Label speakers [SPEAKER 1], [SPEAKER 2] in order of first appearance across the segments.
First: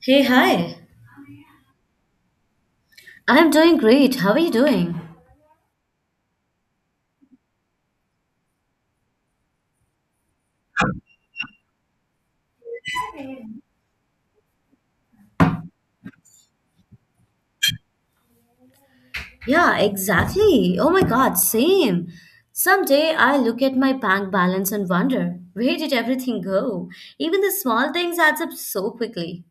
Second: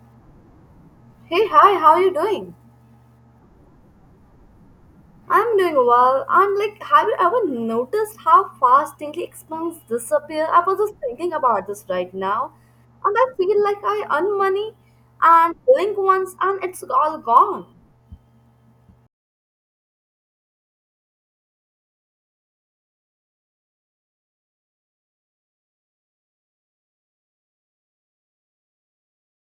[SPEAKER 1] Hey, hi.
[SPEAKER 2] Hey, hi, how are you doing?
[SPEAKER 1] I'm doing great. How are you doing?
[SPEAKER 2] I'm doing well. I'm like, have you ever noticed how fast daily expenses disappear? I was just thinking about this right now, and I feel like I earn money and blink once and it's all gone.
[SPEAKER 1] Yeah, exactly. Oh my God, same. Someday I look at my bank balance and wonder, where did everything go? Even the small things adds up so quickly.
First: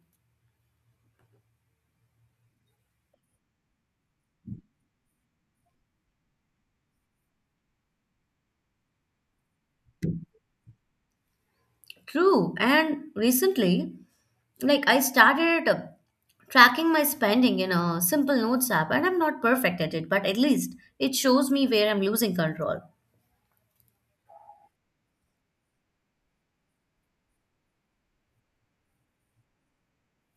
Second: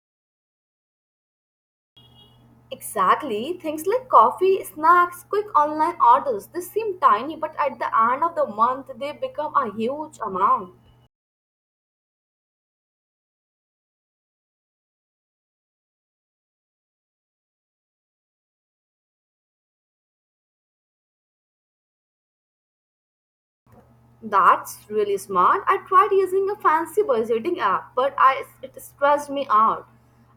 [SPEAKER 2] Exactly. Things like coffee, snacks, quick online orders, they seem tiny, but at the end of the month, they become a huge amount.
[SPEAKER 1] True. And recently, like I started tracking my spending in a simple notes app, and I'm not perfect at it, but at least it shows me where I'm losing control.
[SPEAKER 2] That's really smart. I tried using a fancy budgeting app, but it stressed me out.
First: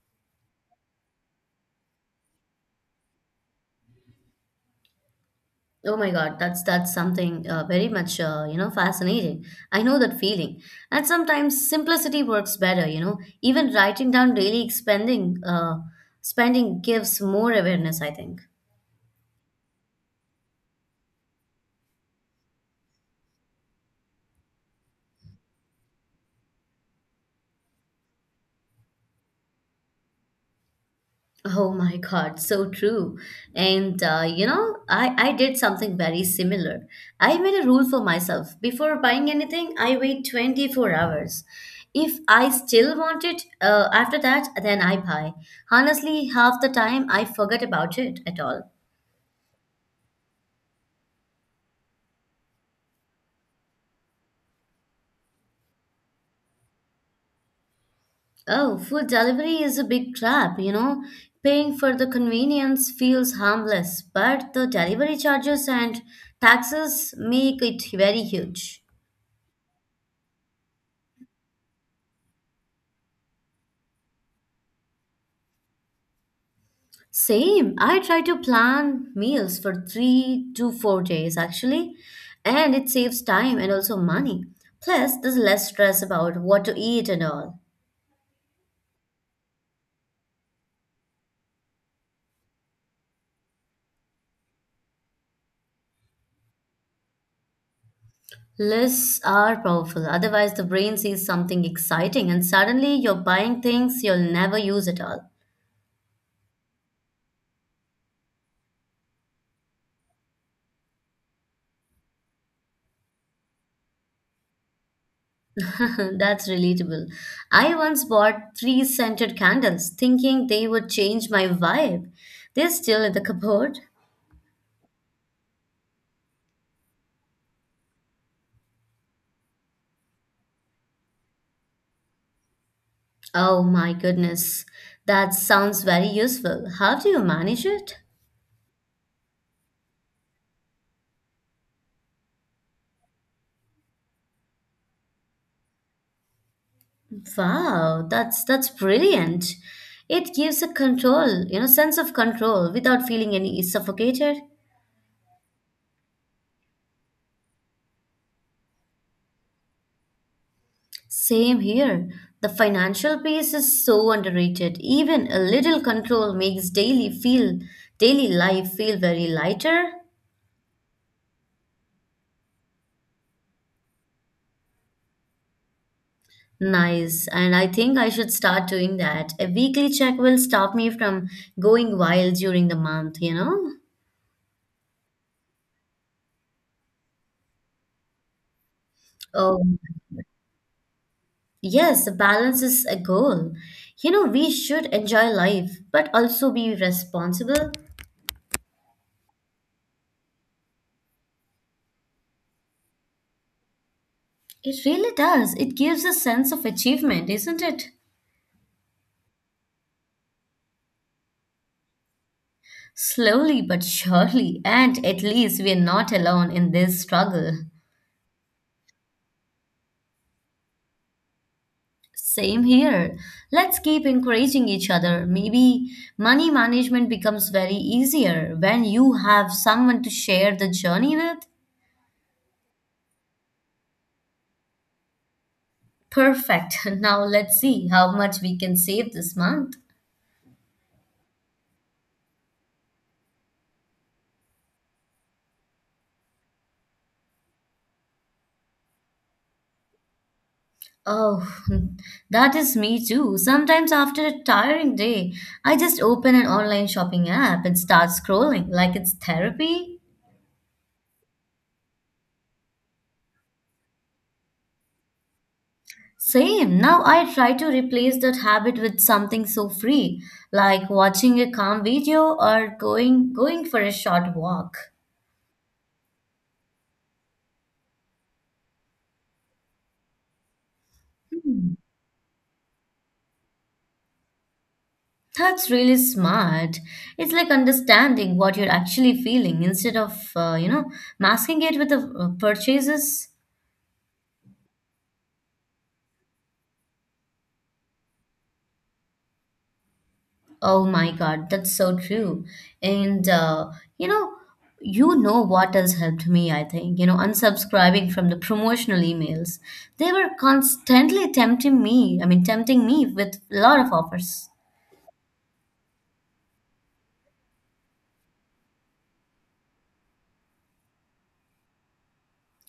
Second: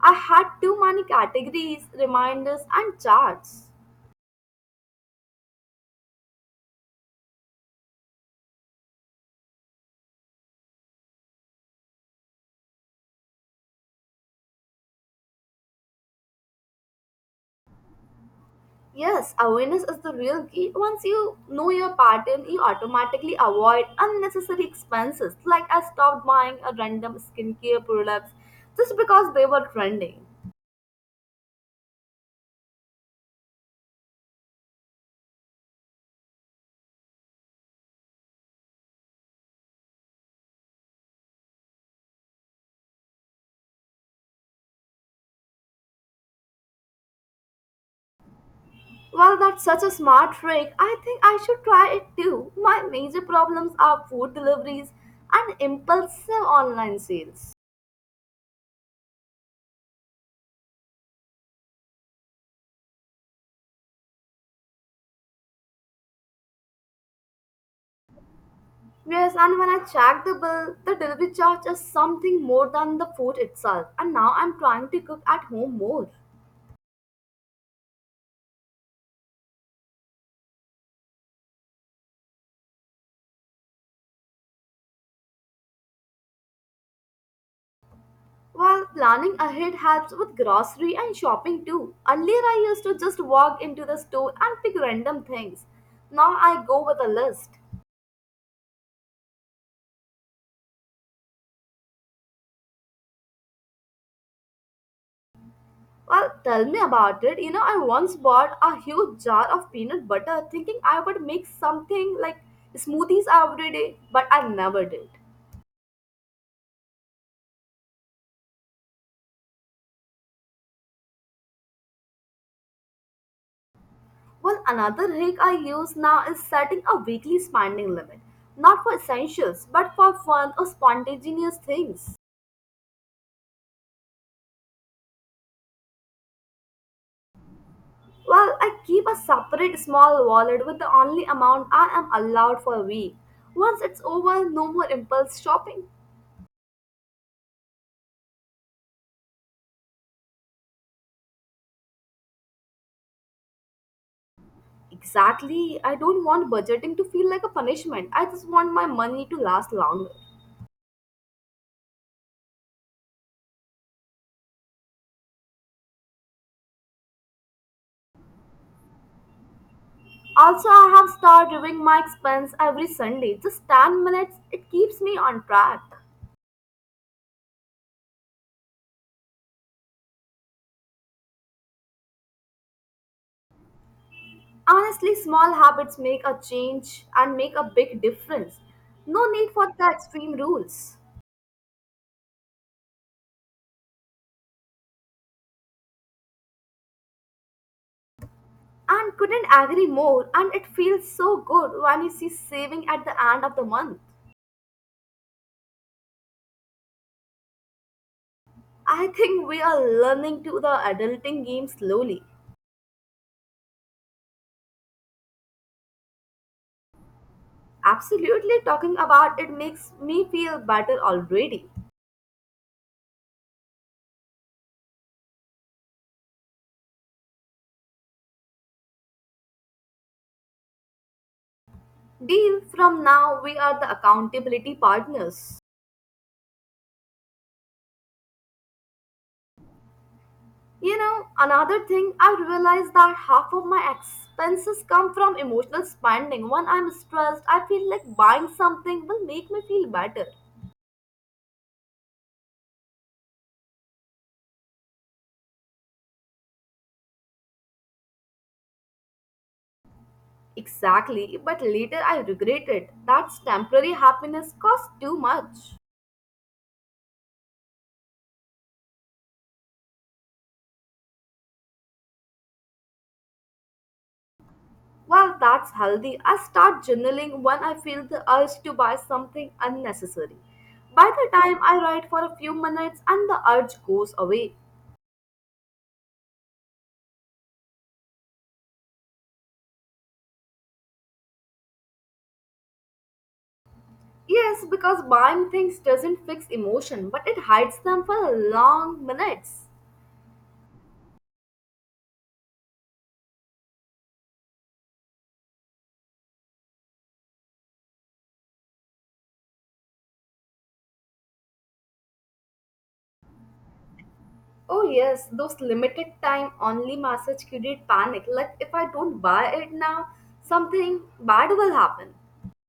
[SPEAKER 2] I had too many categories, reminders, and charts.
[SPEAKER 1] Oh my God, that's something very much fascinating. I know that feeling, and sometimes simplicity works better. You know, even writing down daily spending gives more awareness. I think.
[SPEAKER 2] Yes, awareness is the real key. Once you know your pattern, you automatically avoid unnecessary expenses. Like I stopped buying a random skincare products just because they were trending.
[SPEAKER 1] Oh my God, so true. And I did something very similar. I made a rule for myself. Before buying anything, I wait 24 hours. If I still want it after that, then I buy. Honestly, half the time I forget about it at all.
[SPEAKER 2] Well, that's such a smart trick. I think I should try it too. My major problems are food deliveries and impulsive online sales.
[SPEAKER 1] Oh, food delivery is a big trap, you know. Paying for the convenience feels harmless, but the delivery charges and taxes make it very huge.
[SPEAKER 2] Yes, and when I check the bill, the delivery charge is something more than the food itself, and now I'm trying to cook at home more.
[SPEAKER 1] Same. I try to plan meals for 3 to 4 days actually, and it saves time and also money. Plus, there's less stress about what to eat and all.
[SPEAKER 2] Well, planning ahead helps with grocery and shopping too. Earlier, I used to just walk into the store and pick random things. Now I go with a list.
[SPEAKER 1] Lists are powerful, otherwise, the brain sees something exciting and suddenly you're buying things you'll never use at all.
[SPEAKER 2] Well, tell me about it. You know, I once bought a huge jar of peanut butter thinking I would make something like smoothies every day, but I never did.
[SPEAKER 1] That's relatable. I once bought three scented candles thinking they would change my vibe. They're still in the cupboard.
[SPEAKER 2] Well, another hack I use now is setting a weekly spending limit, not for essentials, but for fun or spontaneous things.
[SPEAKER 1] Oh my goodness, that sounds very useful. How do you manage it?
[SPEAKER 2] Well, I keep a separate small wallet with the only amount I am allowed for a week. Once it's over, no more impulse shopping.
[SPEAKER 1] Wow, that's brilliant. It gives a control, you know, sense of control without feeling any suffocated.
[SPEAKER 2] Exactly. I don't want budgeting to feel like a punishment. I just want my money to last longer.
[SPEAKER 1] Same here. The financial piece is so underrated. Even a little control makes daily life feel very lighter.
[SPEAKER 2] Also, I have started reviewing my expense every Sunday. Just 10 minutes, it keeps me on track.
[SPEAKER 1] Nice. And I think I should start doing that. A weekly check will stop me from going wild during the month, you know?
[SPEAKER 2] Honestly, small habits make a change and make a big difference. No need
[SPEAKER 1] Oh.
[SPEAKER 2] for the extreme rules.
[SPEAKER 1] Yes, balance is a goal. You know, we should enjoy life, but also be responsible.
[SPEAKER 2] And couldn't agree more, and it feels so good when you see saving at the end of the month.
[SPEAKER 1] It really does. It gives a sense of achievement, isn't it?
[SPEAKER 2] I think we are learning to the adulting game slowly.
[SPEAKER 1] Slowly but surely, and at least we're not alone in this struggle.
[SPEAKER 2] Absolutely, talking about it makes me feel better already.
[SPEAKER 1] Same here. Let's keep encouraging each other. Maybe money management becomes very easier when you have someone to share the journey with.
[SPEAKER 2] Deal, from now we are the accountability partners.
[SPEAKER 1] Perfect. Now let's see how much we can save this month.
[SPEAKER 2] You know, another thing I realized that half of my expenses come from emotional spending. When I'm stressed, I feel like buying something will make me feel better.
[SPEAKER 1] Oh, that is me too. Sometimes after a tiring day, I just open an online shopping app and start scrolling like it's therapy.
[SPEAKER 2] Exactly, but later I regret it. That's temporary happiness costs too much.
[SPEAKER 1] Same. Now I try to replace that habit with something so free, like watching a calm video or going for a short walk.
[SPEAKER 2] Well, that's healthy. I start journaling when I feel the urge to buy something unnecessary. By the time
[SPEAKER 1] Hmm,
[SPEAKER 2] I write for a few minutes and the urge goes away.
[SPEAKER 1] that's really smart. It's like understanding what you're actually feeling instead of, masking it with the purchases.
[SPEAKER 2] Yes, because buying things doesn't fix emotion, but it hides them for long minutes.
[SPEAKER 1] Oh my God, that's so true. And you know, what has helped me, I think, you know, unsubscribing from the promotional emails. They were constantly tempting me, I mean, tempting me with a lot of offers.
[SPEAKER 2] Oh yes, those limited time only message create panic. Like if I don't buy it now, something bad will happen.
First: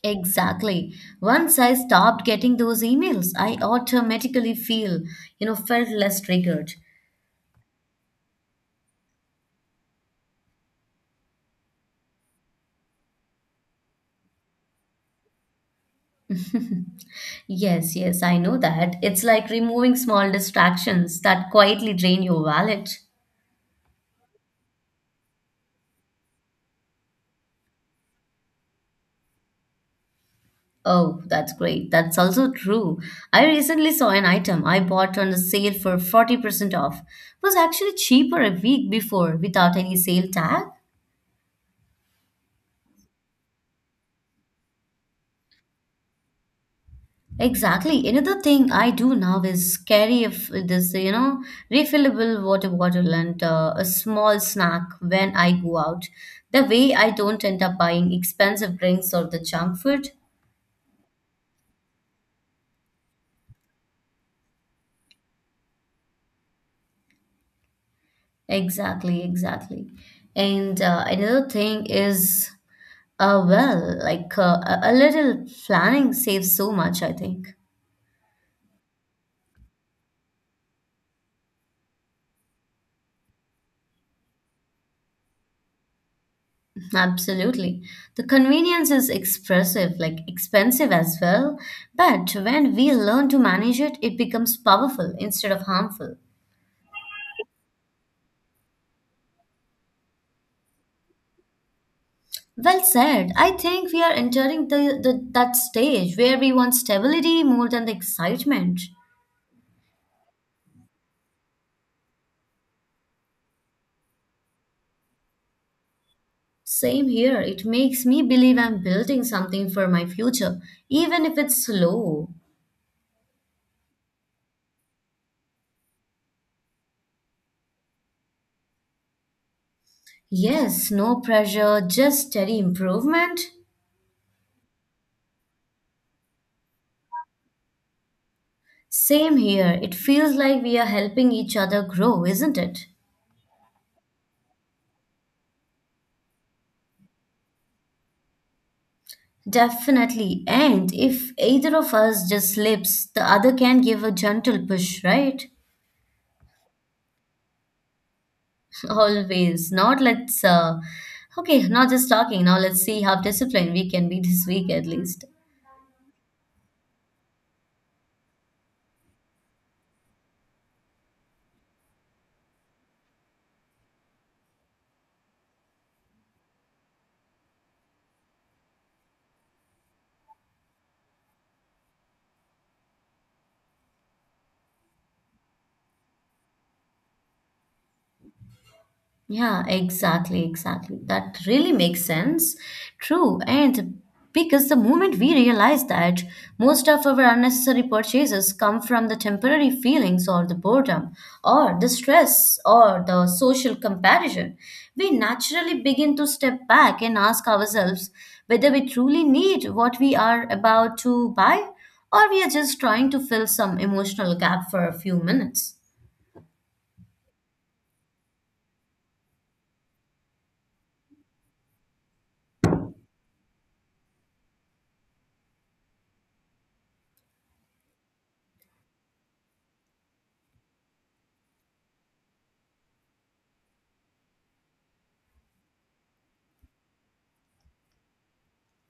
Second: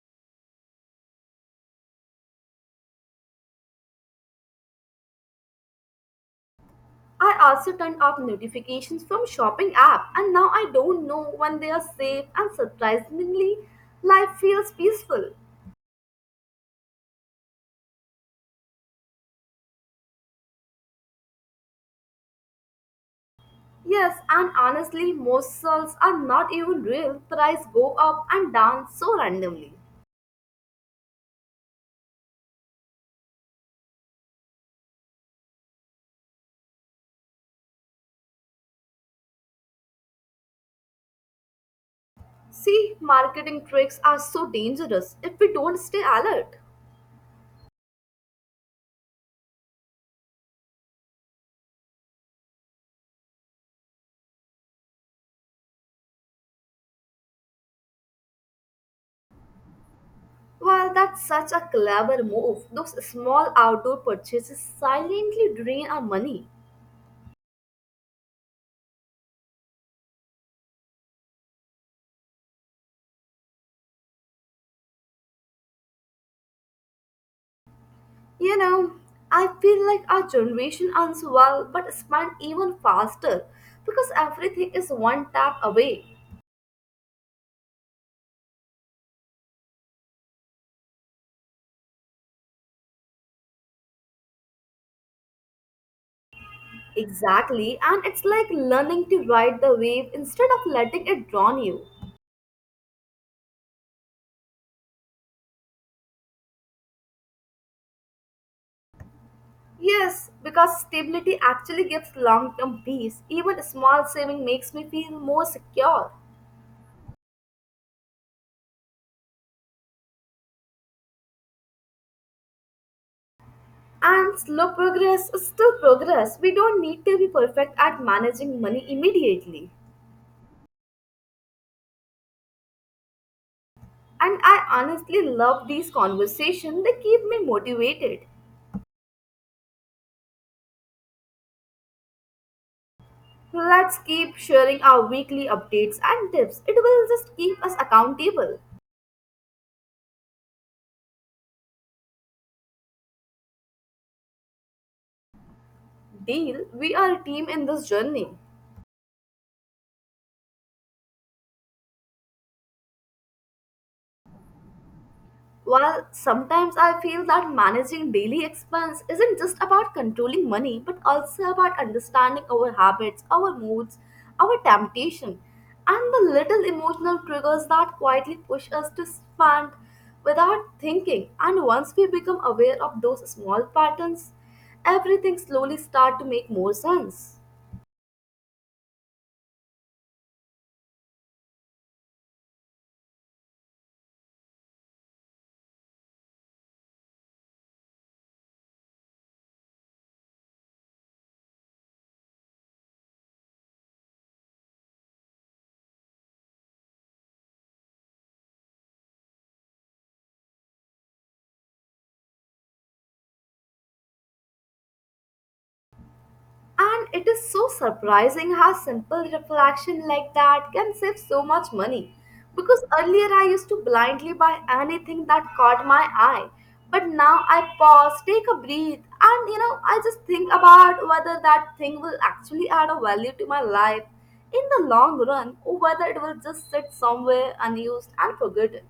[SPEAKER 1] Exactly. Once I stopped getting those emails, I automatically felt less triggered.
[SPEAKER 2] I also turned off notifications from shopping app and now I don't know when they are safe and surprisingly life feels peaceful.
[SPEAKER 1] Yes, yes, I know that. It's like removing small distractions that quietly drain your wallet.
[SPEAKER 2] Yes, and honestly most sales are not even real. Price go up and down so randomly.
[SPEAKER 1] Oh, that's great. That's also true. I recently saw an item I bought on a sale for 40% off. It was actually cheaper a week before without any sale tag.
[SPEAKER 2] See, marketing tricks are so dangerous if we don't stay alert.
[SPEAKER 1] Exactly. Another thing I do now is carry a you know, refillable water bottle and a small snack when I go out. The way I don't end up buying expensive drinks or the junk food.
[SPEAKER 2] Well, that's such a clever move. Those small outdoor purchases silently drain our money.
[SPEAKER 1] Exactly, exactly. And another thing is, like a little planning saves so much, I think.
[SPEAKER 2] You know, I feel like our generation earns well but spends even faster because everything is one tap away.
[SPEAKER 1] Absolutely. The convenience is expressive, like expensive as well, but when we learn to manage it, it becomes powerful instead of harmful.
[SPEAKER 2] Exactly, and it's like learning to ride the wave instead of letting it drown you.
[SPEAKER 1] Well said. I think we are entering the that stage where we want stability more than the excitement.
[SPEAKER 2] Yes, because stability actually gives long term peace. Even small saving makes me feel more secure.
[SPEAKER 1] Same here. It makes me believe I'm building something for my future, even if it's slow.
[SPEAKER 2] And slow progress is still progress. We don't need to be perfect at managing money immediately.
[SPEAKER 1] Yes, no pressure, just steady improvement.
[SPEAKER 2] And I honestly love these conversations, they keep me motivated.
[SPEAKER 1] Same here. It feels like we are helping each other grow, isn't it?
[SPEAKER 2] Let's keep sharing our weekly updates and tips. It will just keep us accountable.
[SPEAKER 1] Definitely. And if either of us just slips, the other can give a gentle push, right?
[SPEAKER 2] Deal, we are a team in this journey.
[SPEAKER 1] Always. Not just talking. Now let's see how disciplined we can be this week at least.
[SPEAKER 2] While sometimes I feel that managing daily expense isn't just about controlling money, but also about understanding our habits, our moods, our temptation, and the little emotional triggers that quietly push us to spend without thinking. And once we become aware of those small patterns, everything slowly start to make more sense.
[SPEAKER 1] Yeah, exactly, exactly. That really makes sense. True. And because the moment we realize that most of our unnecessary purchases come from the temporary feelings or the boredom or the stress or the social comparison, we naturally begin to step back and ask ourselves whether we truly need what we are about to buy or we are just trying to fill some emotional gap for a few minutes.
[SPEAKER 2] And it is so surprising how simple reflection like that can save so much money. Because earlier I used to blindly buy anything that caught my eye. But now I pause, take a breath, and you know, I just think about whether that thing will actually add a value to my life in the long run or whether it will just sit somewhere unused and forgotten.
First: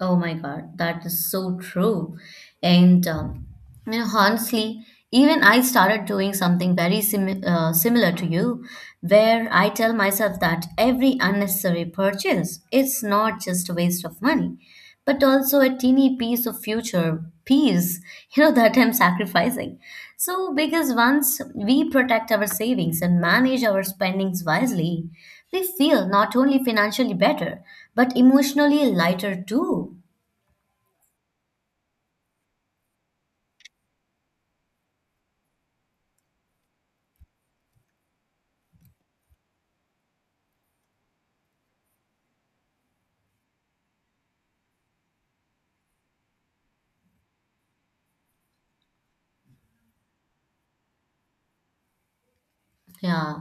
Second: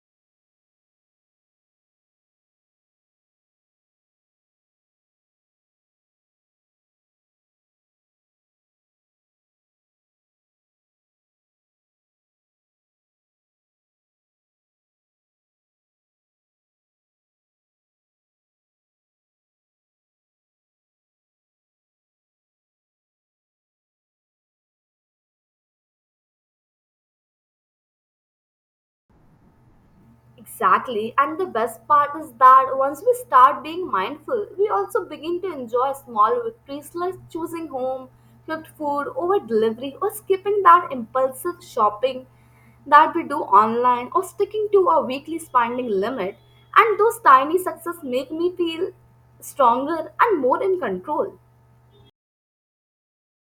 [SPEAKER 1] Oh my God, that is so true. And you know, honestly, even I started doing something very similar to you, where I tell myself that every unnecessary purchase is not just a waste of money, but also a teeny piece of future peace, you know, that I'm sacrificing. So, because once we protect our savings and manage our spendings wisely, they feel not only financially better, but emotionally lighter too.
[SPEAKER 2] Exactly. And the best part is that once we start being mindful, we also begin to enjoy small victories like choosing home, cooked food over delivery, or skipping that impulsive shopping that we do online, or sticking to our weekly spending limit. And those tiny success make me feel stronger and more in control.
[SPEAKER 1] Yeah,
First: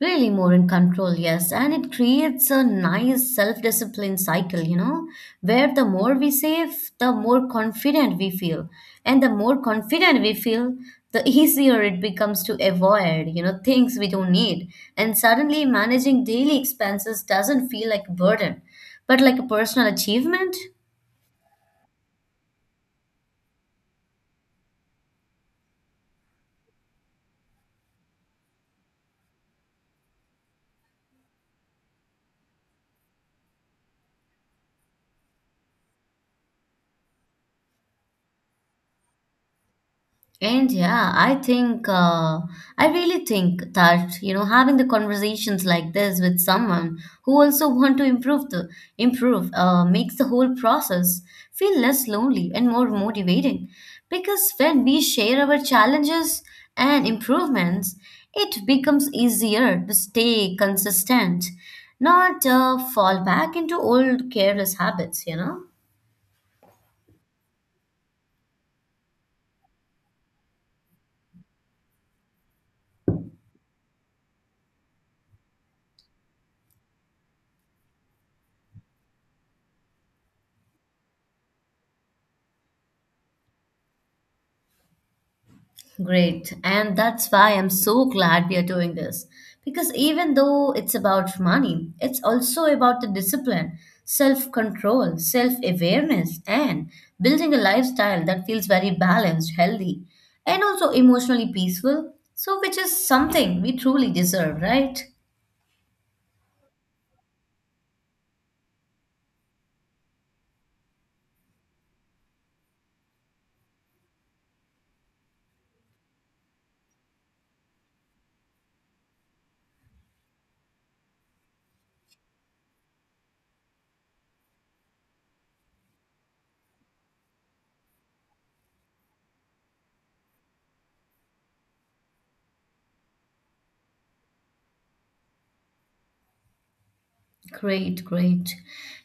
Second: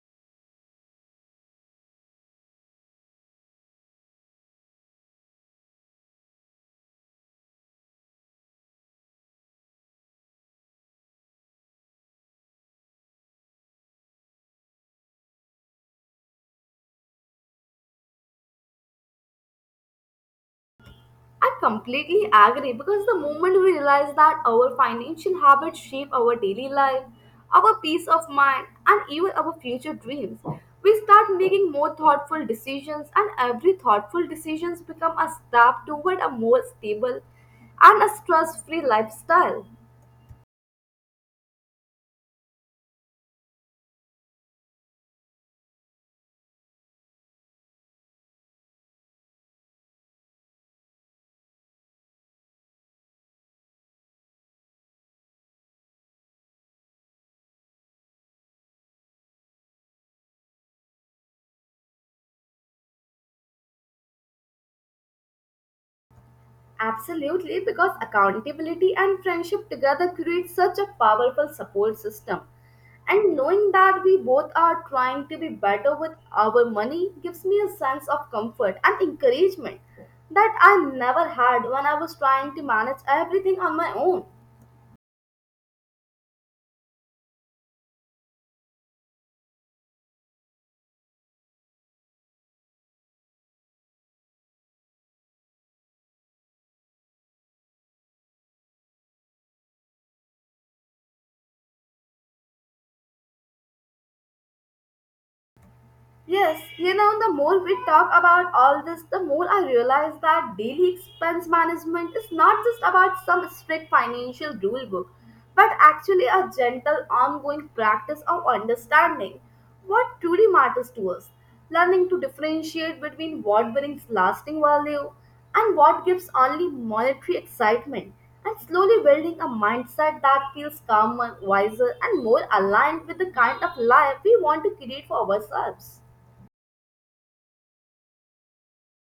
[SPEAKER 1] really more in control, yes. And it creates a nice self discipline cycle, you know, where the more we save, the more confident we feel. And the more confident we feel, the easier it becomes to avoid, you know, things we don't need. And suddenly managing daily expenses doesn't feel like a burden, but like a personal achievement.
[SPEAKER 2] I completely agree because the moment we realize that our financial habits shape our daily life, our peace of mind, and even our future dreams, we start making more thoughtful decisions, and every thoughtful decisions become a step toward a more stable and a stress-free lifestyle.
[SPEAKER 1] And yeah, I think, I really think that, you know, having the conversations like this with someone who also want to improve, makes the whole process feel less lonely and more motivating. Because when we share our challenges and improvements, it becomes easier to stay consistent, not fall back into old careless habits, you know?
[SPEAKER 2] Absolutely, because accountability and friendship together create such a powerful support system. And knowing that we both are trying to be better with our money gives me a sense of comfort and encouragement that I never had when I was trying to manage everything on my own.
[SPEAKER 1] Great. And that's why I'm so glad we are doing this. Because even though it's about money, it's also about the discipline, self control, self awareness, and building a lifestyle that feels very balanced, healthy, and also emotionally peaceful. So, which is something we truly deserve, right?
[SPEAKER 2] Yes, you know, the more we talk about all this, the more I realize that daily expense management is not just about some strict financial rule book, but actually a gentle, ongoing practice of understanding what truly matters to us, learning to differentiate between what brings lasting value and what gives only monetary excitement, and slowly building a mindset that feels calmer, wiser, and more aligned with the kind of life we want to create for ourselves.
[SPEAKER 1] Great, great.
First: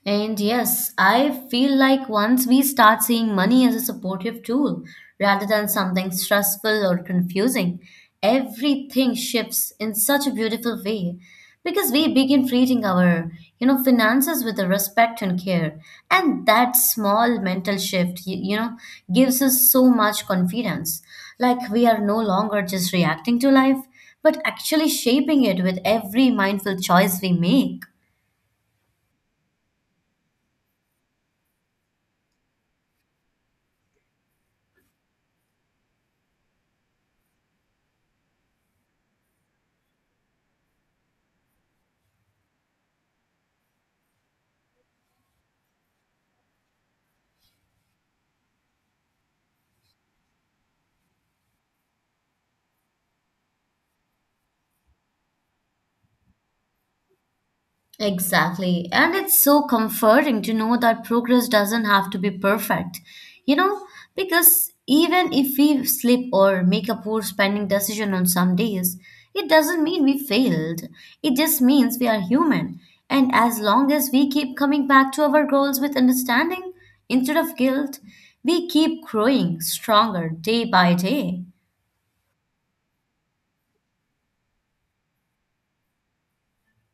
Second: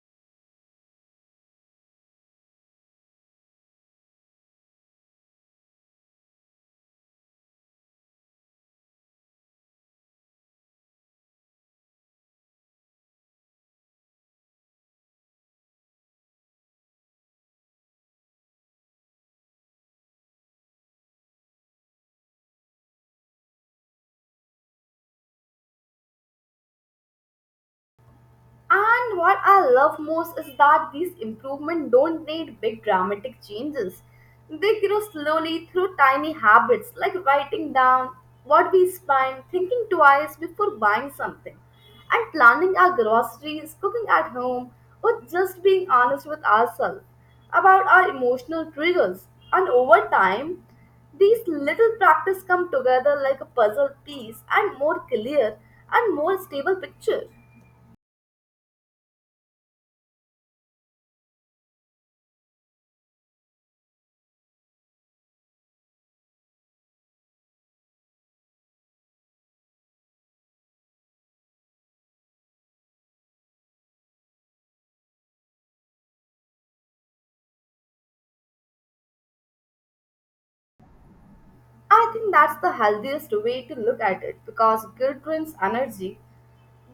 [SPEAKER 1] And yes, I feel like once we start seeing money as a supportive tool rather than something stressful or confusing, everything shifts in such a beautiful way because we begin treating our, you know, finances with the respect and care. And that small mental shift, you know, gives us so much confidence. Like we are no longer just reacting to life, but actually shaping it with every mindful choice we make.
[SPEAKER 2] And what I love most is that these improvements don't need big dramatic changes. They grow slowly through tiny habits like writing down what we spend, thinking twice before buying something, and planning our groceries, cooking at home, or just being honest with ourselves about our emotional triggers. And over time, these little practice come together like a puzzle piece and more clear and more stable picture.
[SPEAKER 1] Exactly. And it's so comforting to know that progress doesn't have to be perfect, you know, because even if we slip or make a poor spending decision on some days, it doesn't mean we failed. It just means we are human. And as long as we keep coming back to our goals with understanding instead of guilt, we keep growing stronger day by day.
[SPEAKER 2] I think that's the healthiest way to look at it because guilt drains energy,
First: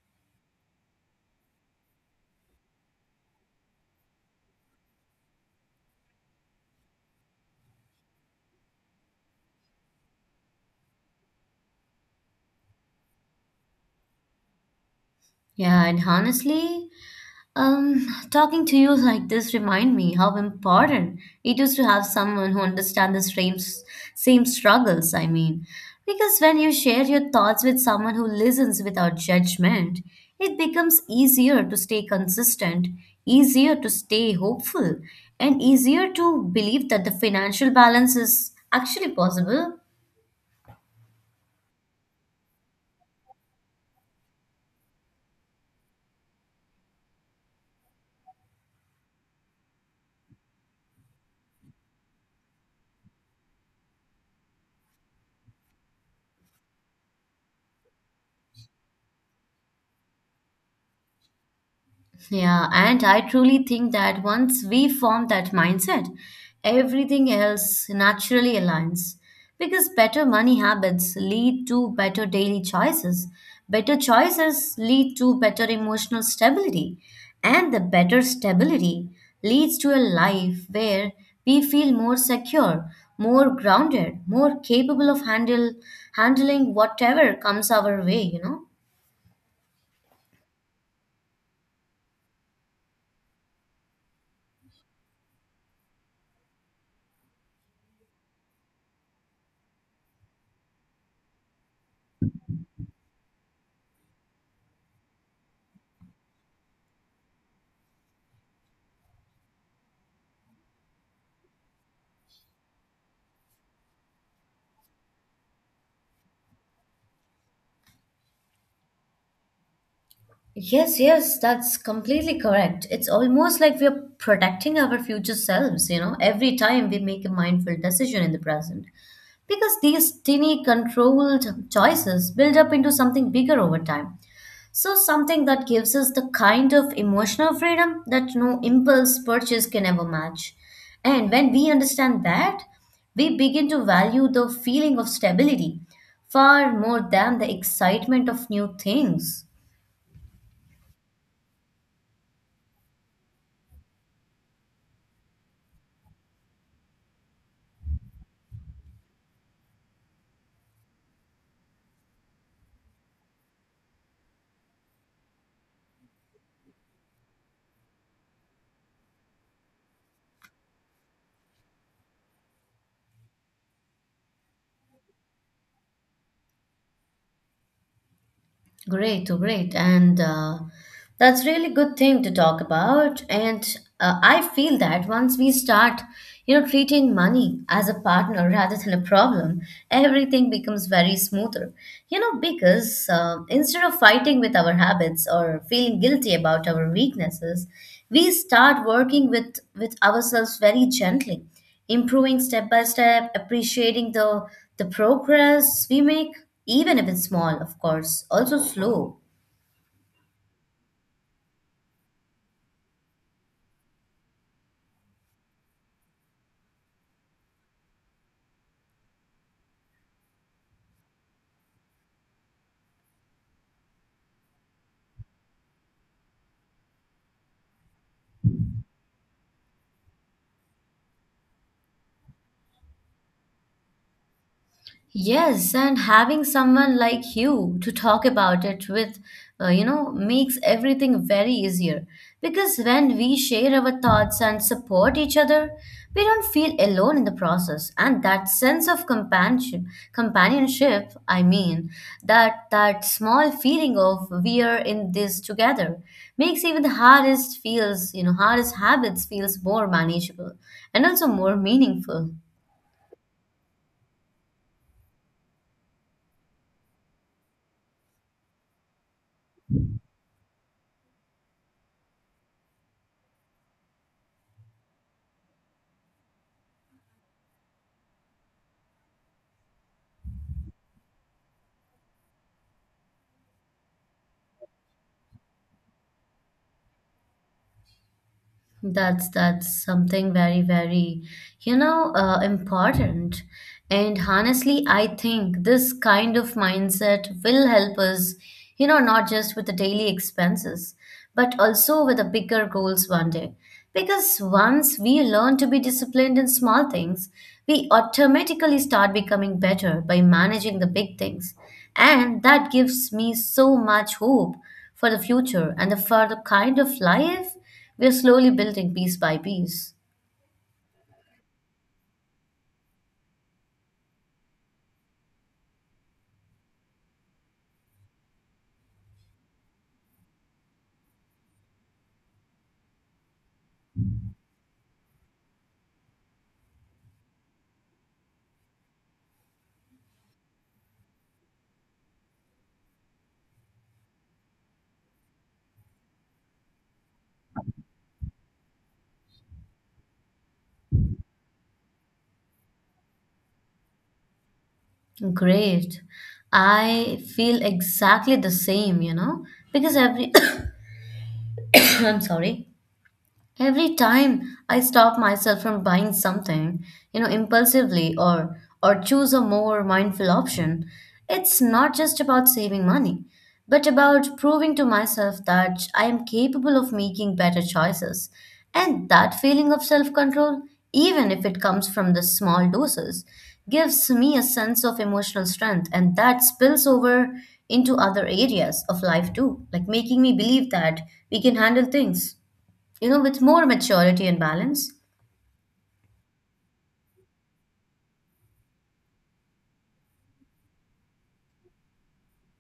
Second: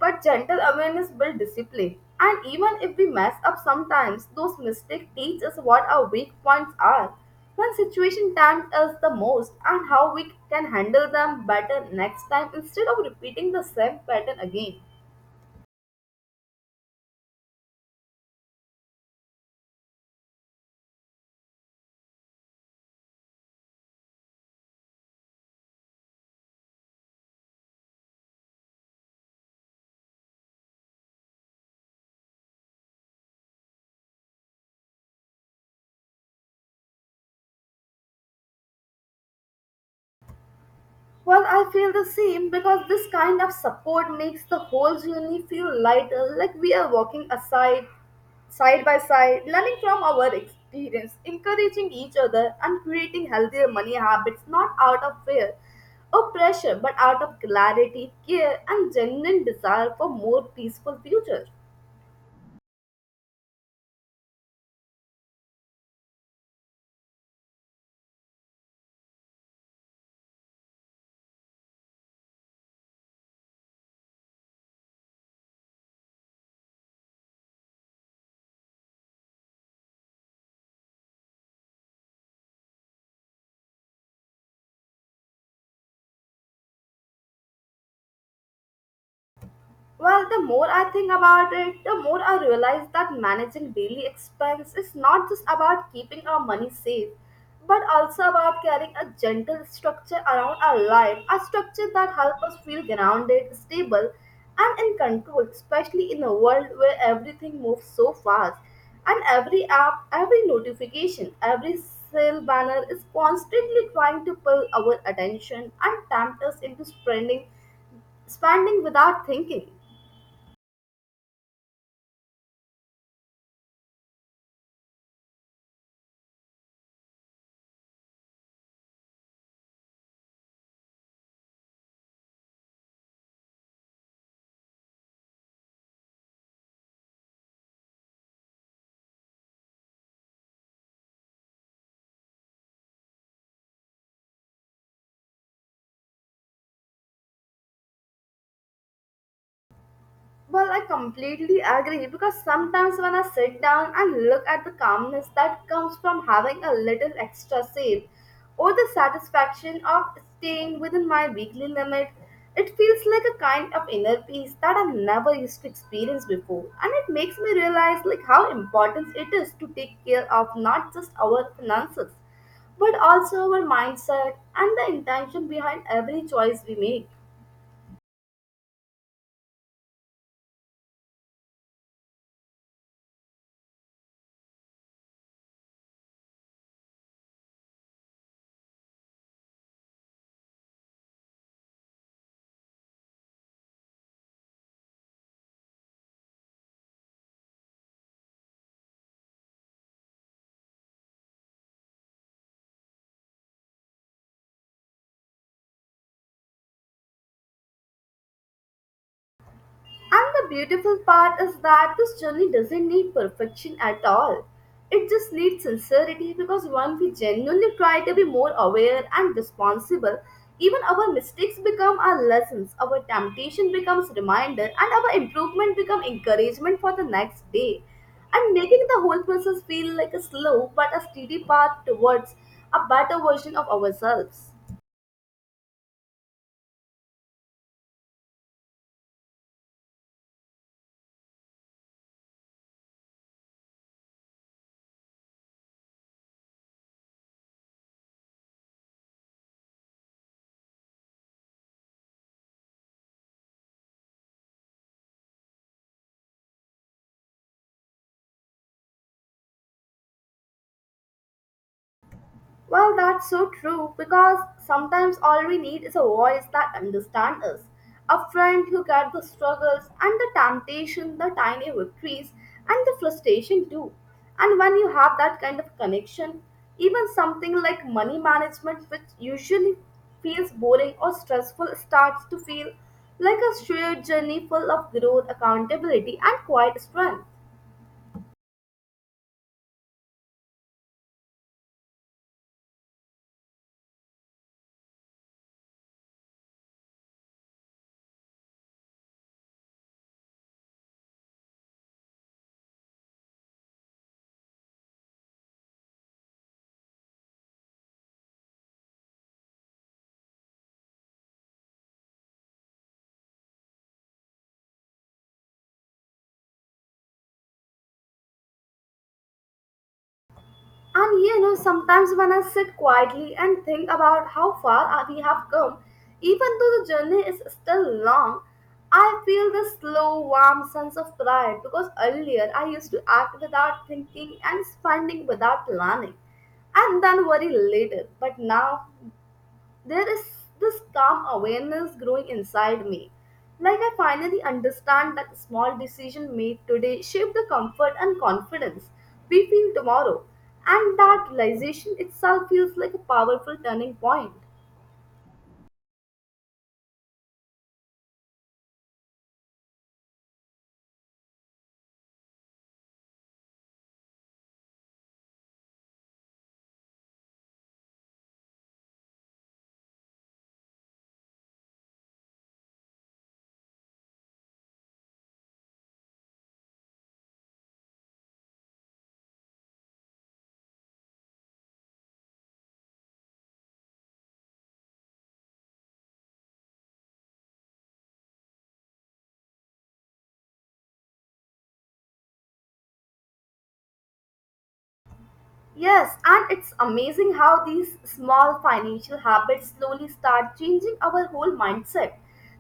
[SPEAKER 2] but gentle awareness builds discipline. And even if we mess up sometimes, those mistakes teach us what our weak points are, when situation tempt us the most, and how we can handle them better next time instead of repeating the same pattern again.
[SPEAKER 1] Yeah, and honestly, talking to you like this remind me how important it is to have someone who understands the same struggles. I mean, because when you share your thoughts with someone who listens without judgment, it becomes easier to stay consistent, easier to stay hopeful, and easier to believe that the financial balance is actually possible.
[SPEAKER 2] Well, I feel the same because this kind of support makes the whole journey feel lighter, like we are walking aside, side by side, learning from our experience, encouraging each other, and creating healthier money habits not out of fear or pressure but out of clarity, care, and genuine desire for more peaceful future.
[SPEAKER 1] Yeah, and I truly think that once we form that mindset, everything else naturally aligns. Because better money habits lead to better daily choices, better choices lead to better emotional stability, and the better stability leads to a life where we feel more secure, more grounded, more capable of handle handling whatever comes our way, you know?
[SPEAKER 2] Well, the more I think about it, the more I realize that managing daily expense is not just about keeping our money safe, but also about carrying a gentle structure around our life, a structure that helps us feel grounded, stable, and in control, especially in a world where everything moves so fast and every app, every notification, every sale banner is constantly trying to pull our attention and tempt us into spending without thinking.
[SPEAKER 1] Yes, yes, that's completely correct. It's almost like we are protecting our future selves, you know, every time we make a mindful decision in the present. Because these tiny controlled choices build up into something bigger over time. So, something that gives us the kind of emotional freedom that no impulse purchase can ever match. And when we understand that, we begin to value the feeling of stability far more than the excitement of new things.
[SPEAKER 2] Well, I completely agree because sometimes when I sit down and look at the calmness that comes from having a little extra save or the satisfaction of staying within my weekly limit, it feels like a kind of inner peace that I never used to experience before. And it makes me realize like how important it is to take care of not just our finances, but also our mindset and the intention behind every choice we make.
[SPEAKER 1] Great, oh, great. And that's really good thing to talk about. And I feel that once we start, you know, treating money as a partner rather than a problem, everything becomes very smoother. You know, because instead of fighting with our habits or feeling guilty about our weaknesses, we start working with ourselves very gently improving step by step, appreciating the progress we make, even if it's small, of course, also slow.
[SPEAKER 2] And the beautiful part is that this journey doesn't need perfection at all. It just needs sincerity because when we genuinely try to be more aware and responsible, even our mistakes become our lessons, our temptation becomes reminder, and our improvement become encouragement for the next day. And making the whole process feel like a slow but a steady path towards a better version of ourselves.
[SPEAKER 1] Yes, and having someone like you to talk about it with, you know, makes everything very easier. Because when we share our thoughts and support each other, we don't feel alone in the process. And that sense of companionship, companionship, I mean, that small feeling of we are in this together makes even the hardest habits feels more manageable and also more meaningful.
[SPEAKER 2] Well, that's so true because sometimes all we need is a voice that understands us. A friend who gets the struggles and the temptation, the tiny victories, and the frustration too. And when you have that kind of connection, even something like money management, which usually feels boring or stressful, starts to feel like a shared journey full of growth, accountability, and quiet strength.
[SPEAKER 1] That's something important. And honestly, I think this kind of mindset will help us, not just with the daily expenses, but also with the bigger goals one day. Because once we learn to be disciplined in small things, we automatically start becoming better by managing the big things. And that gives me so much hope for the future and for the kind of life we're slowly building piece by piece.
[SPEAKER 2] And you know, sometimes when I sit quietly and think about how far we have come, even though the journey is still long, I feel this slow, warm sense of pride because earlier I used to act without thinking and spending without planning and then worry later. But now there is this calm awareness growing inside me. Like I finally understand that small decision made today shape the comfort and confidence we feel tomorrow. And that realization itself feels like a powerful turning point.
[SPEAKER 1] Great. I feel exactly the same, you know, because every I'm sorry. Every time I stop myself from buying something, impulsively or choose a more mindful option, it's not just about saving money, but about proving to myself that I am capable of making better choices. And that feeling of self-control, even if it comes from the small doses, gives me a sense of emotional strength, and that spills over into other areas of life too, like making me believe that we can handle things, with more maturity and balance.
[SPEAKER 2] Yes, and it's amazing how these small financial habits slowly start changing our whole mindset.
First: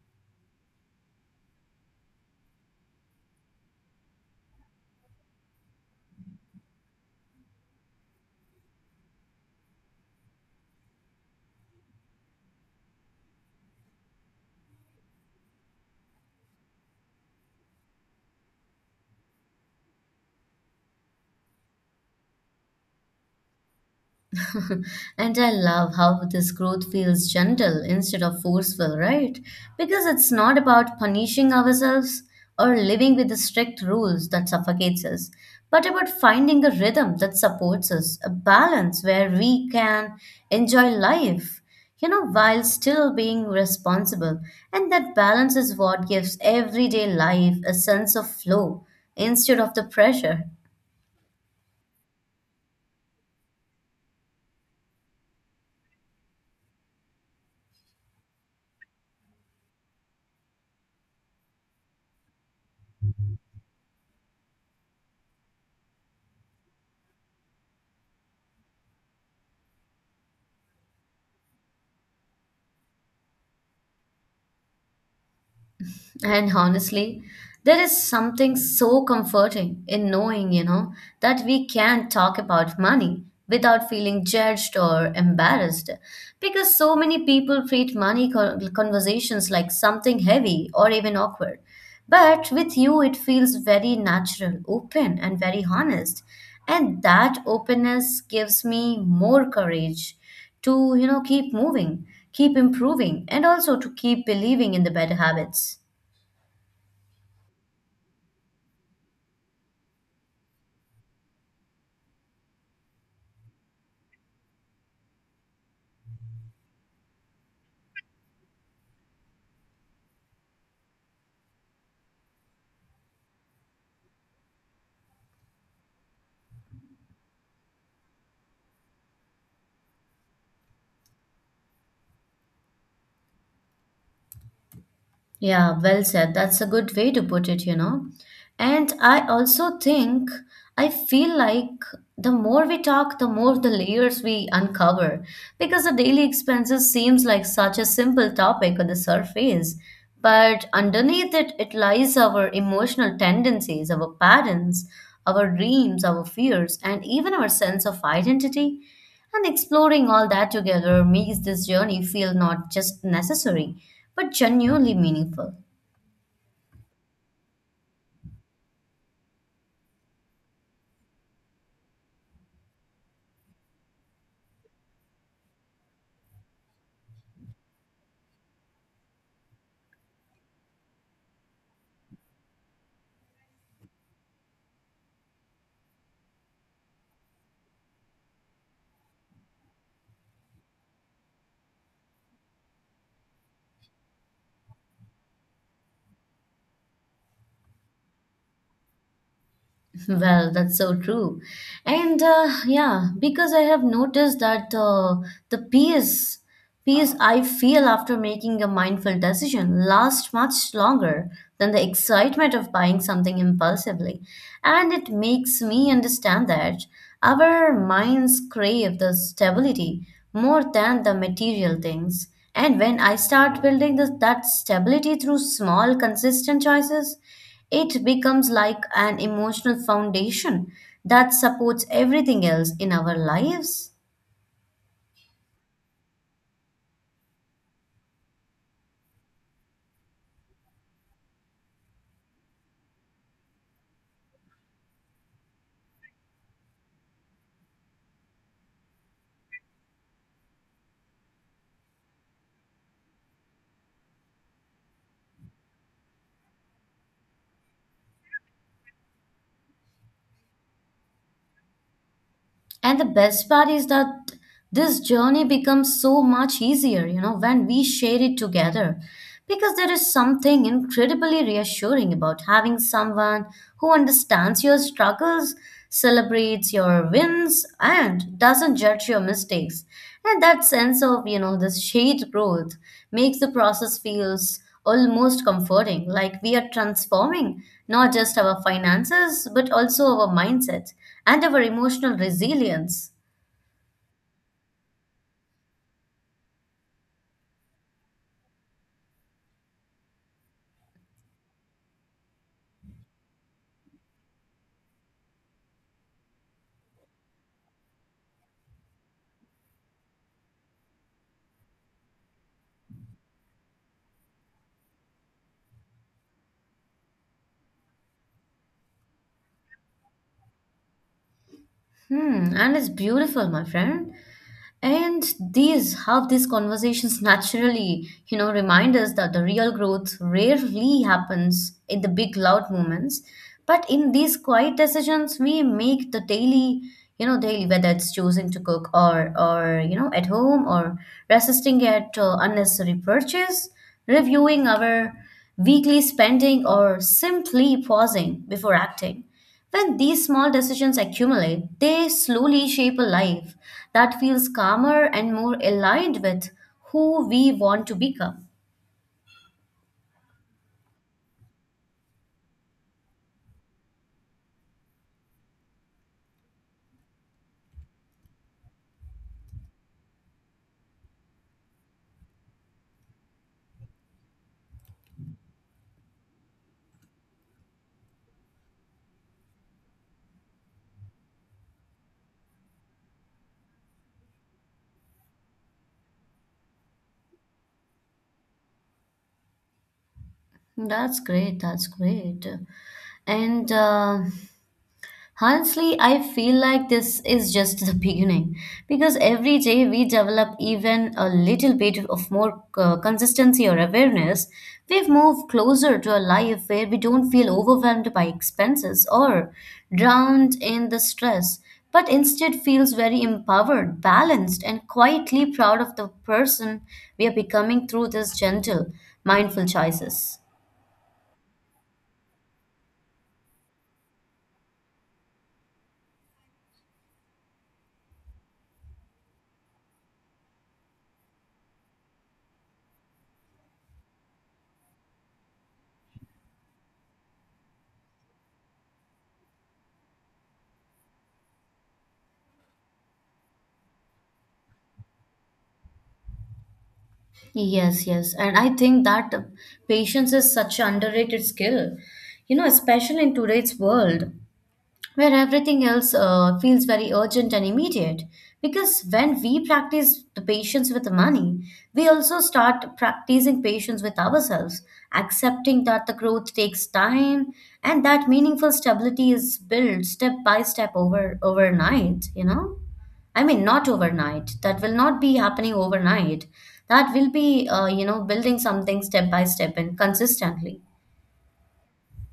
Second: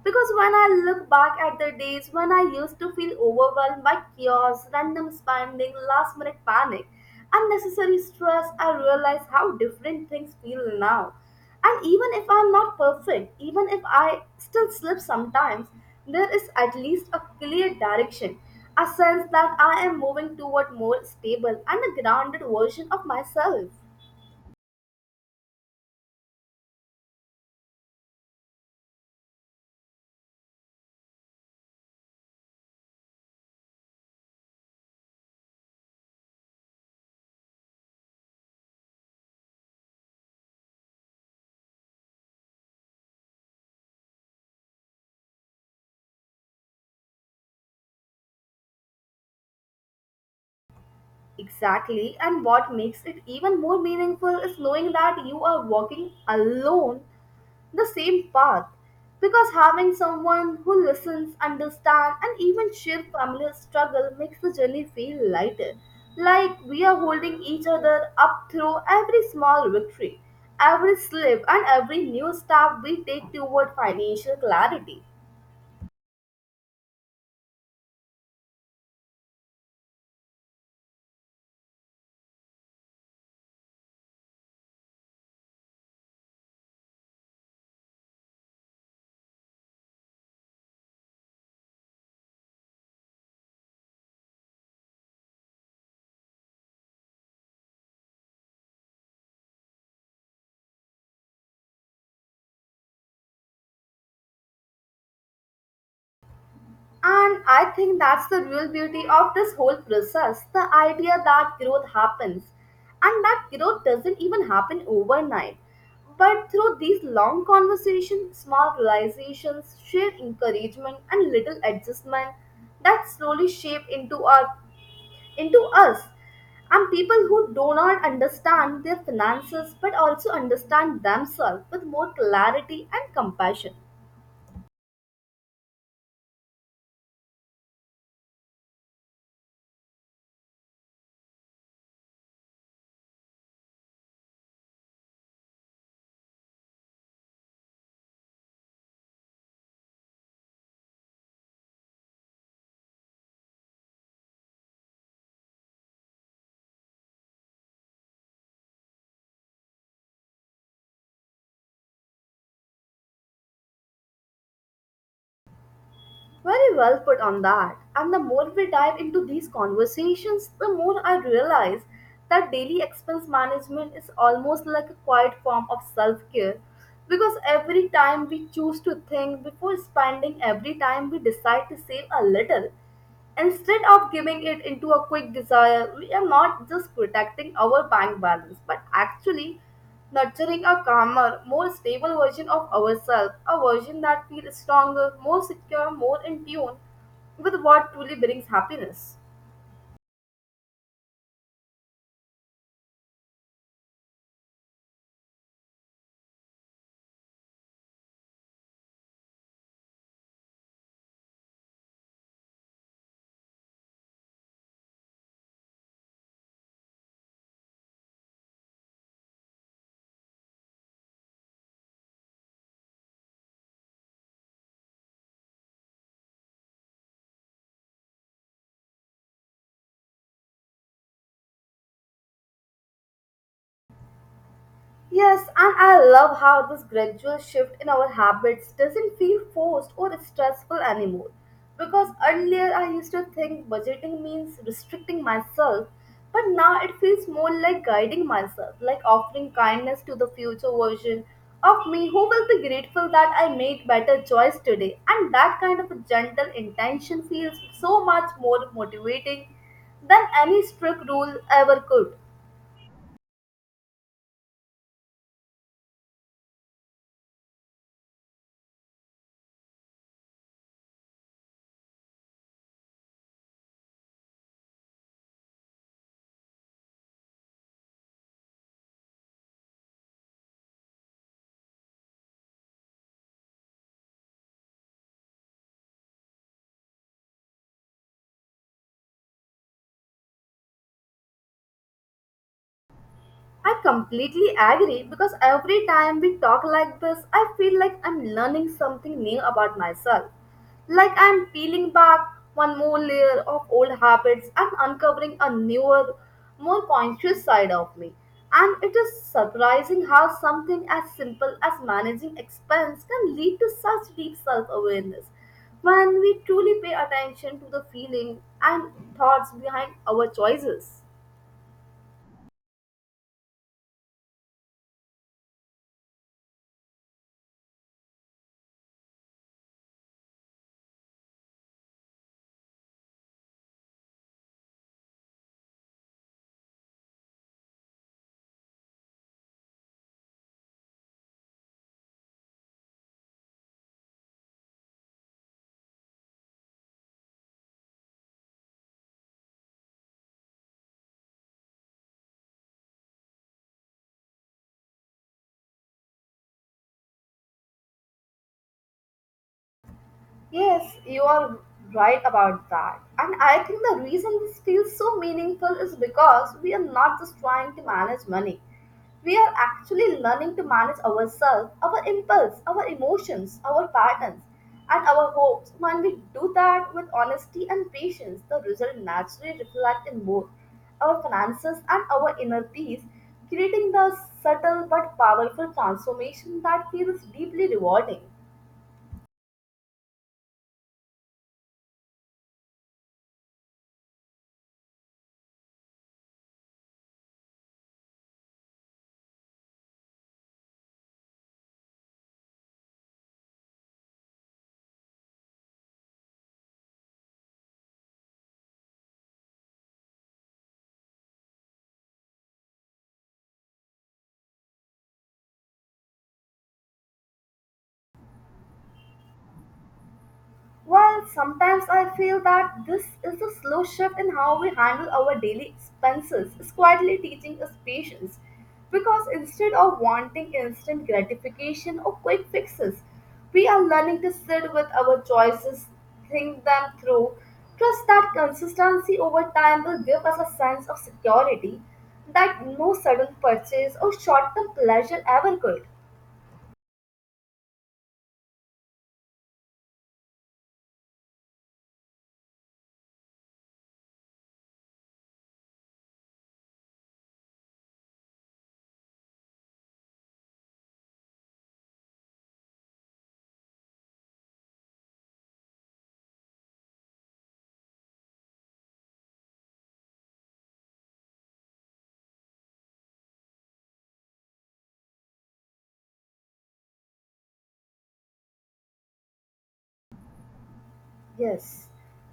[SPEAKER 2] Because when I look back at the days when I used to feel overwhelmed by chaos, random spending, last minute panic, unnecessary stress, I realize how different things feel now. And even if I'm not perfect, even if I still slip sometimes, there is at least a clear direction, a sense that I am moving toward more stable and a grounded version of myself.
[SPEAKER 1] And I love how this growth feels gentle instead of forceful, right? Because it's not about punishing ourselves or living with the strict rules that suffocates us, but about finding a rhythm that supports us, a balance where we can enjoy life, while still being responsible. And that balance is what gives everyday life a sense of flow instead of the pressure.
[SPEAKER 2] Exactly, and what makes it even more meaningful is knowing that you are walking alone the same path because having someone who listens, understands, and even share family struggle makes the journey feel lighter. Like we are holding each other up through every small victory, every slip, and every new step we take toward financial clarity.
[SPEAKER 1] And honestly, there is something so comforting in knowing, that we can talk about money without feeling judged or embarrassed. Because so many people treat conversations like something heavy or even awkward. But with you, it feels very natural, open, and very honest. And that openness gives me more courage to, keep moving, keep improving, and also to keep believing in the better habits.
[SPEAKER 2] And I think that's the real beauty of this whole process the idea that growth happens and that growth doesn't even happen overnight. But through these long conversations, small realizations, shared encouragement, and little adjustment that slowly shape into, our, into us. And people who do not understand their finances but also understand themselves with more clarity and compassion.
[SPEAKER 1] Yeah, well said. That's a good way to put it, you know. And I also think I feel like the more we talk, the more the layers we uncover, because the daily expenses seems like such a simple topic on the surface, but underneath it, it lies our emotional tendencies, our patterns, our dreams, our fears, and even our sense of identity. And exploring all that together makes this journey feel not just necessary, but genuinely meaningful.
[SPEAKER 2] Very well put on that. And the more we dive into these conversations, the more I realize that daily expense management is almost like a quiet form of self care because every time we choose to think before spending, every time we decide to save a little, instead of giving it into a quick desire, we are not just protecting our bank balance but actually nurturing a calmer, more stable version of ourselves, a version that feels stronger, more secure, more in tune with what truly brings happiness.
[SPEAKER 1] Well, that's so true. And yeah, because I have noticed that the peace I feel after making a mindful decision lasts much longer than the excitement of buying something impulsively. And it makes me understand that our minds crave the stability more than the material things. And when I start that stability through small, consistent choices, it becomes like an emotional foundation that supports everything else in our lives.
[SPEAKER 2] Yes, and I love how this gradual shift in our habits doesn't feel forced or stressful anymore. Because earlier I used to think budgeting means restricting myself, but now it feels more like guiding myself, like offering kindness to the future version of me who will be grateful that I made better choice today. And that kind of a gentle intention feels so much more motivating than any strict rule ever could.
[SPEAKER 1] And the best part is that this journey becomes so much easier, you know, when we share it together. Because there is something incredibly reassuring about having someone who understands your struggles, celebrates your wins, and doesn't judge your mistakes. And that sense of, this shared growth makes the process feels almost comforting, like we are transforming not just our finances, but also our mindset and our emotional resilience.
[SPEAKER 2] I completely agree because every time we talk like this, I feel like I'm learning something new about myself. Like I'm peeling back one more layer of old habits and uncovering a newer, more conscious side of me. And it is surprising how something as simple as managing expense can lead to such deep self awareness when we truly pay attention to the feeling and thoughts behind our choices.
[SPEAKER 1] Hmm, and it's beautiful, my friend. And these how these conversations naturally, remind us that the real growth rarely happens in the big loud moments, but in these quiet decisions we make the daily, you know, daily, whether it's choosing to cook or at home, or resisting at unnecessary purchase, reviewing our weekly spending, or simply pausing before acting. When these small decisions accumulate, they slowly shape a life that feels calmer and more aligned with who we want to become.
[SPEAKER 2] Yes, you are right about that. And I think the reason this feels so meaningful is because we are not just trying to manage money. We are actually learning to manage ourselves, our impulse, our emotions, our patterns, and our hopes. When we do that with honesty and patience, the result naturally reflects in both our finances and our inner peace, creating the subtle but powerful transformation that feels deeply rewarding.
[SPEAKER 1] That's great. That's great. And honestly, I feel like this is just the beginning, because every day we develop even a little bit of more consistency or awareness, we've moved closer to a life where we don't feel overwhelmed by expenses or drowned in the stress, but instead feels very empowered, balanced, and quietly proud of the person we are becoming through these gentle, mindful choices.
[SPEAKER 2] Well, sometimes I feel that this is a slow shift in how we handle our daily expenses is quietly teaching us patience. Because instead of wanting instant gratification or quick fixes, we are learning to sit with our choices, think them through, trust that consistency over time will give us a sense of security that no sudden purchase or short term pleasure ever could.
[SPEAKER 1] Yes, yes. And I think that patience is such an underrated skill, you know, especially in today's world where everything else feels very urgent and immediate. Because when we practice the patience with the money, we also start practicing patience with ourselves, accepting that the growth takes time and that meaningful stability is built step by step over overnight, you know? I mean, not overnight. That will not be happening overnight. That will be, building something step by step and consistently.
[SPEAKER 2] Yes.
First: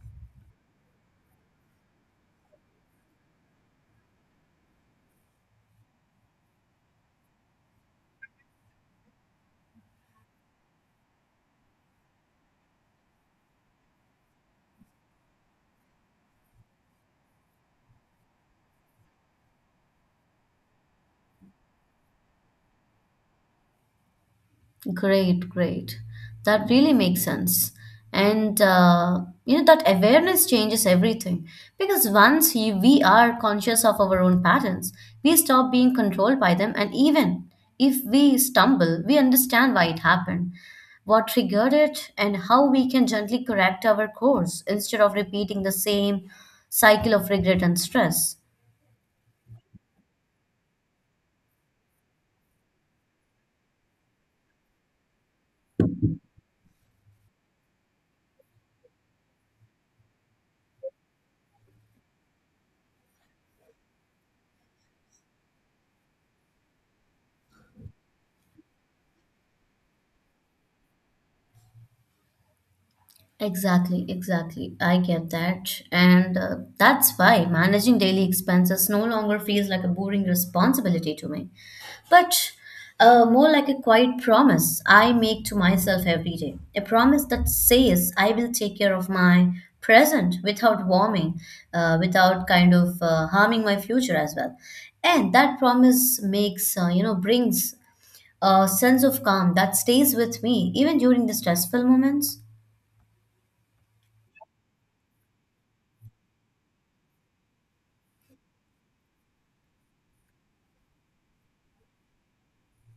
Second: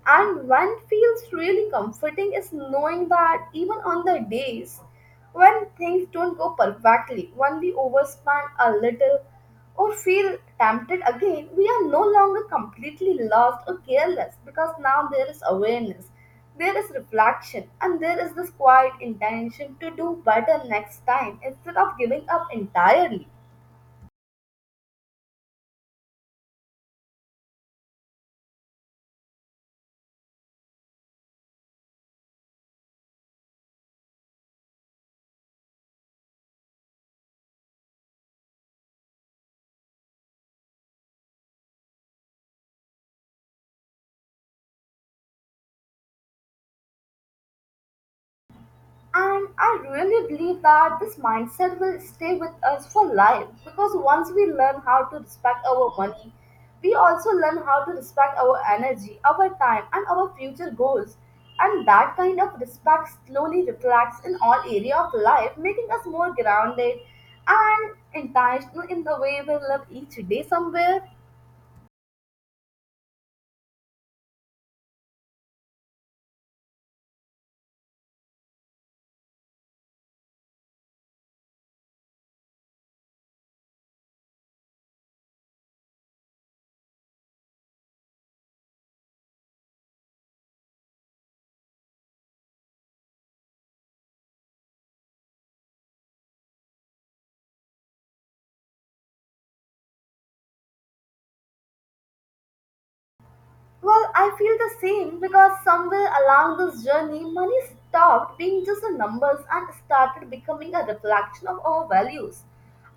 [SPEAKER 2] And one feels really comforting is knowing that even on the days when things don't go perfectly, when we overspend a little or feel tempted again, we are no longer completely lost or careless because now there is awareness, there is reflection, and there is this quiet intention to do better next time instead of giving up entirely.
[SPEAKER 1] Great, great. That really makes sense. And you know, that awareness changes everything because we are conscious of our own patterns, we stop being controlled by them, and even if we stumble, we understand why it happened, what triggered it, and how we can gently correct our course instead of repeating the same cycle of regret and stress.
[SPEAKER 2] And I really believe that this mindset will stay with us for life because once we learn how to respect our money, we also learn how to respect our energy, our time, and our future goals. And that kind of respect slowly reflects in all area of life, making us more grounded and intentional in the way we live each day somewhere.
[SPEAKER 1] Exactly, exactly. I get that. And that's why managing daily expenses no longer feels like a boring responsibility to me, but more like a quiet promise I make to myself every day. A promise that says I will take care of my present without warming, without kind of harming my future as well. And that promise brings a sense of calm that stays with me even during the stressful moments.
[SPEAKER 2] Well, I feel the same because somewhere along this journey, money stopped being just the numbers and started becoming a reflection of our values,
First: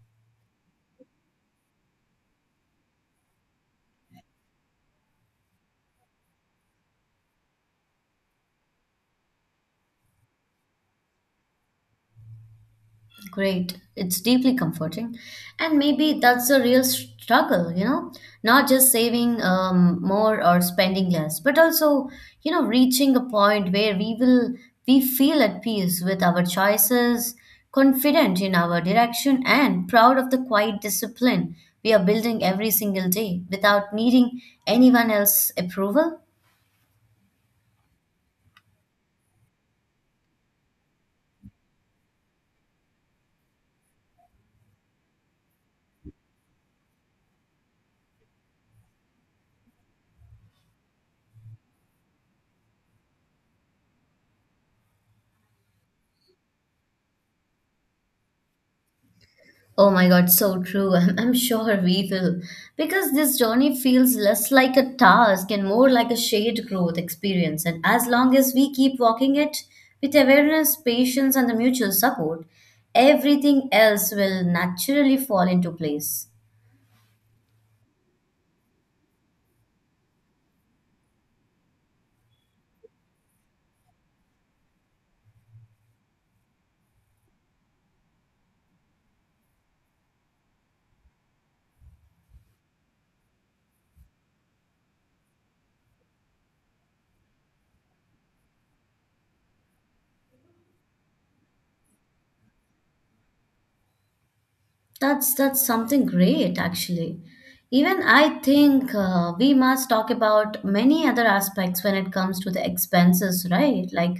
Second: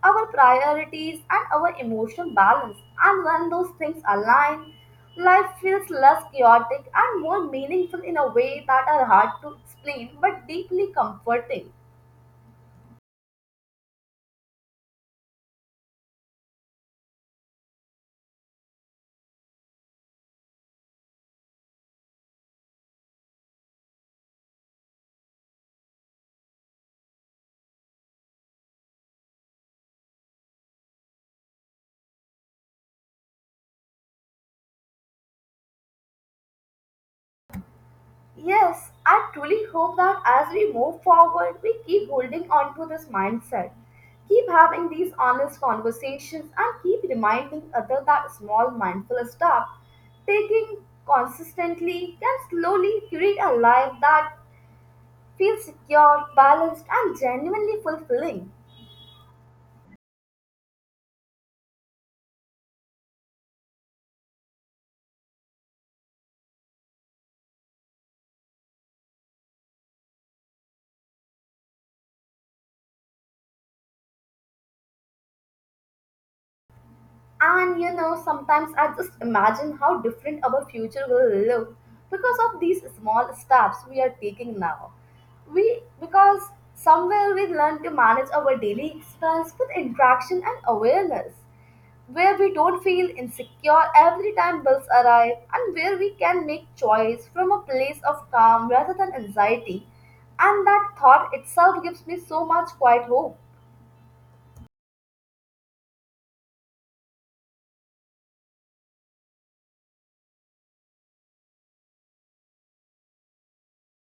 [SPEAKER 2] our priorities, and our emotional balance. And when those things align, life feels less chaotic and more meaningful in a way that are hard to explain but deeply comforting.
[SPEAKER 1] Great. It's deeply comforting. And maybe that's the real struggle, you know, not just saving more or spending less, but also, reaching a point where we feel at peace with our choices, confident in our direction, and proud of the quiet discipline we are building every single day without needing anyone else's approval.
[SPEAKER 2] Yes, I truly hope that as we move forward, we keep holding on to this mindset, keep having these honest conversations, and keep reminding others that small mindful stuff taking consistently can slowly create a life that feels secure, balanced, and genuinely fulfilling.
[SPEAKER 1] Oh my God, so true. I'm sure we will. Because this journey feels less like a task and more like a shared growth experience. And as long as we keep walking it with awareness, patience, and the mutual support, everything else will naturally fall into place.
[SPEAKER 2] And you know, sometimes I just imagine how different our future will look because of these small steps we are taking now. We because somewhere we learn to manage our daily expense with interaction and awareness, where we don't feel insecure every time bills arrive, and where we can make choice from a place of calm rather than anxiety. And that thought itself gives me so much quiet hope.
[SPEAKER 1] That's something great, actually. Even I think we must talk about many other aspects when it comes to the expenses, right? Like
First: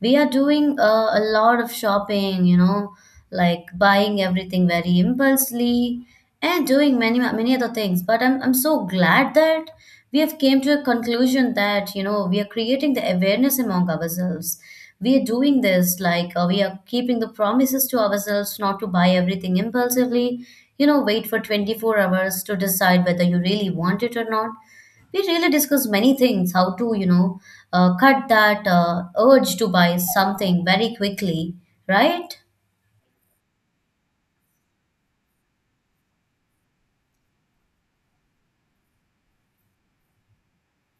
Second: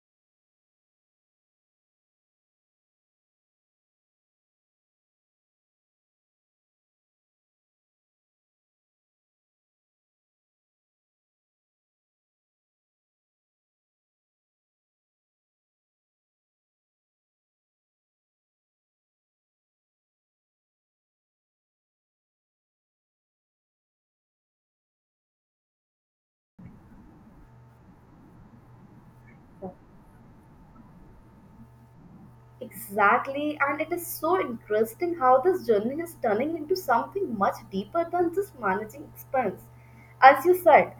[SPEAKER 1] we are doing a lot of shopping, you know, like buying everything very impulsively and doing many other things. But I'm so glad that we have came to a conclusion that, you know, we are creating the awareness among ourselves. We are doing this, like we are keeping the promises to ourselves not to buy everything impulsively. You know, wait for 24 hours to decide whether you really want it or not. We really discuss many things, how to cut that urge to buy something very quickly, right?
[SPEAKER 2] Exactly, and it is so interesting how this journey is turning into something much deeper than just managing expense, as you said.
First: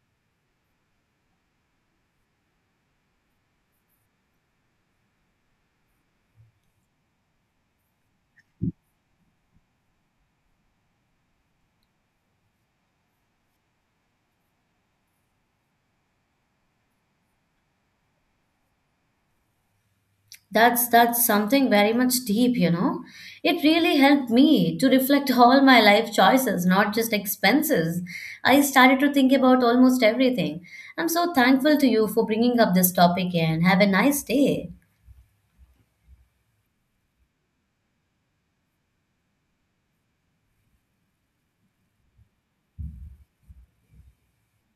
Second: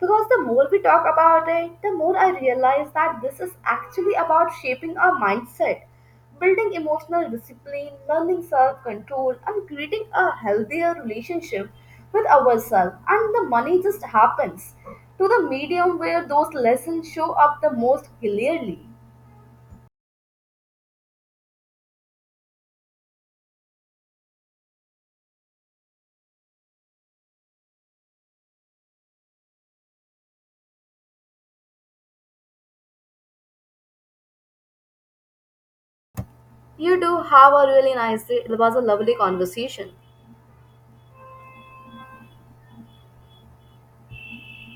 [SPEAKER 2] Because the more we talk about it, the more I realize that this is actually about shaping our mindset, building emotional discipline, learning self control, and creating a healthier relationship with ourselves. And the money just happens to the medium where those lessons show up the most clearly.
[SPEAKER 1] That's something very much deep, you know. It really helped me to reflect all my life choices, not just expenses. I started to think about almost everything. I'm so thankful to you for bringing up this topic, and have a nice day.
[SPEAKER 2] You do have a really nice day. It was a lovely conversation.